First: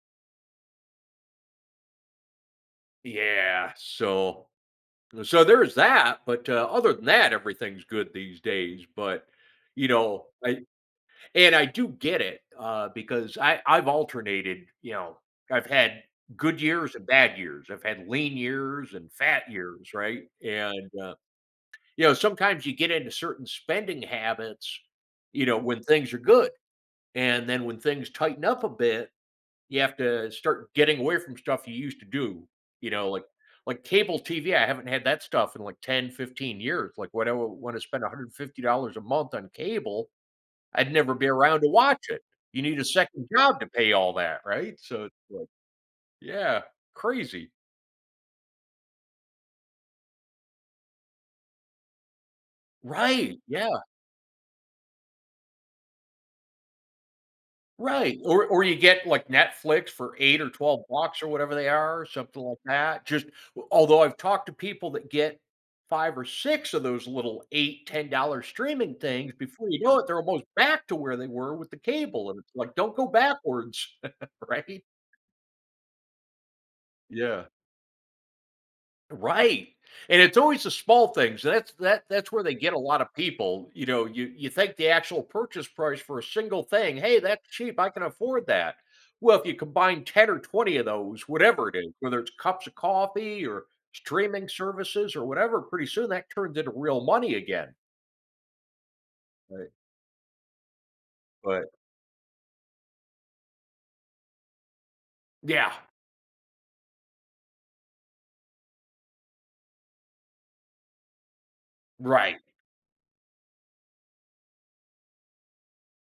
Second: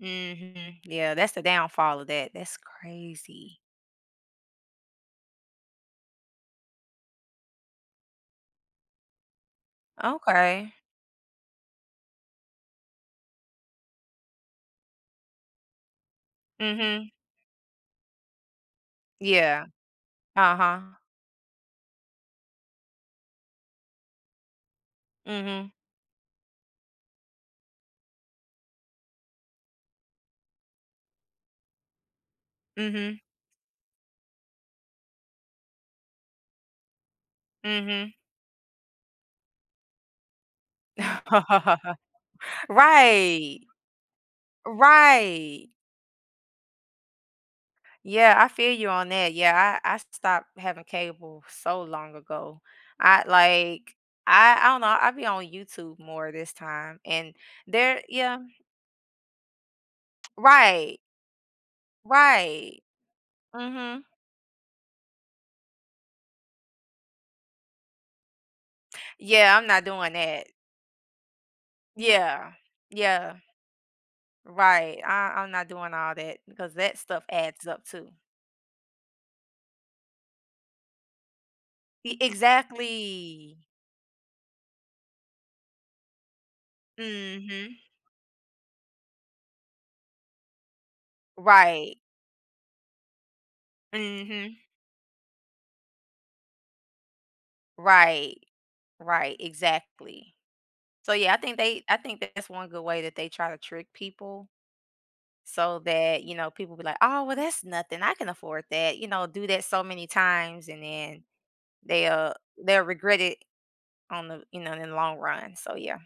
Mhm. Yeah, that's the downfall of that. That's crazy. Yeah, so so there's that, but, uh, other than that, everything's good these days. But, you know, I Okay. and I do get it, uh, because I I've alternated, you know, I've had good years and Mhm. bad years. I've had lean years and fat Yeah. years, right, Uh-huh. and, uh, you know, sometimes you get into certain spending habits, you know, Mhm. when things are good, and then when things tighten up a bit, you have to start getting away from stuff you used to do, you know, Mhm. like like, cable TV. I haven't had that stuff in like 10, 15 years, like, when I want to spend a Mhm. hundred fifty dollars a month on cable, I'd never be around to watch it. You need a second job Right. to pay all that, right, so yeah. Right. Yeah, crazy. Yeah, I feel you on that. Yeah, I I stopped having cable so long ago. I Right, yeah. like, I I don't know, I be on YouTube more this time and there Right. yeah. Or or you get, like, Netflix for 8 or 12 Right. bucks or whatever they are, something like Right. that. Just although Mhm. I've talked to people that get 5 or 6 of those little 8 $10 streaming things, Yeah, I'm before you not know it, doing they're almost that. back to where they were with the cable, and it's Yeah, like, don't go yeah. backwards, right? Right. I I'm not doing all that because that stuff Yeah. adds up too. Right, and it's always the small things. So that's that E that's where they get a lotta exactly. people, you know, you you think the actual purchase price for a single thing, "Hey, that's Mhm. cheap, I can afford that." Well, if you combine 10 or 20 of those, whatever it is, Right. whether it's cups of coffee or streaming Mhm. services or whatever, pretty soon that turns into real money again. Right, right, Right. exactly. So yeah, I think But they I think that's 1 good way that they try to trick people Yeah. so that, you know, people be like, "Oh well that's nothing I can afford that," you know, do that so many times and then they'll Right. they'll regret it on the, you know, in the long run, so yeah.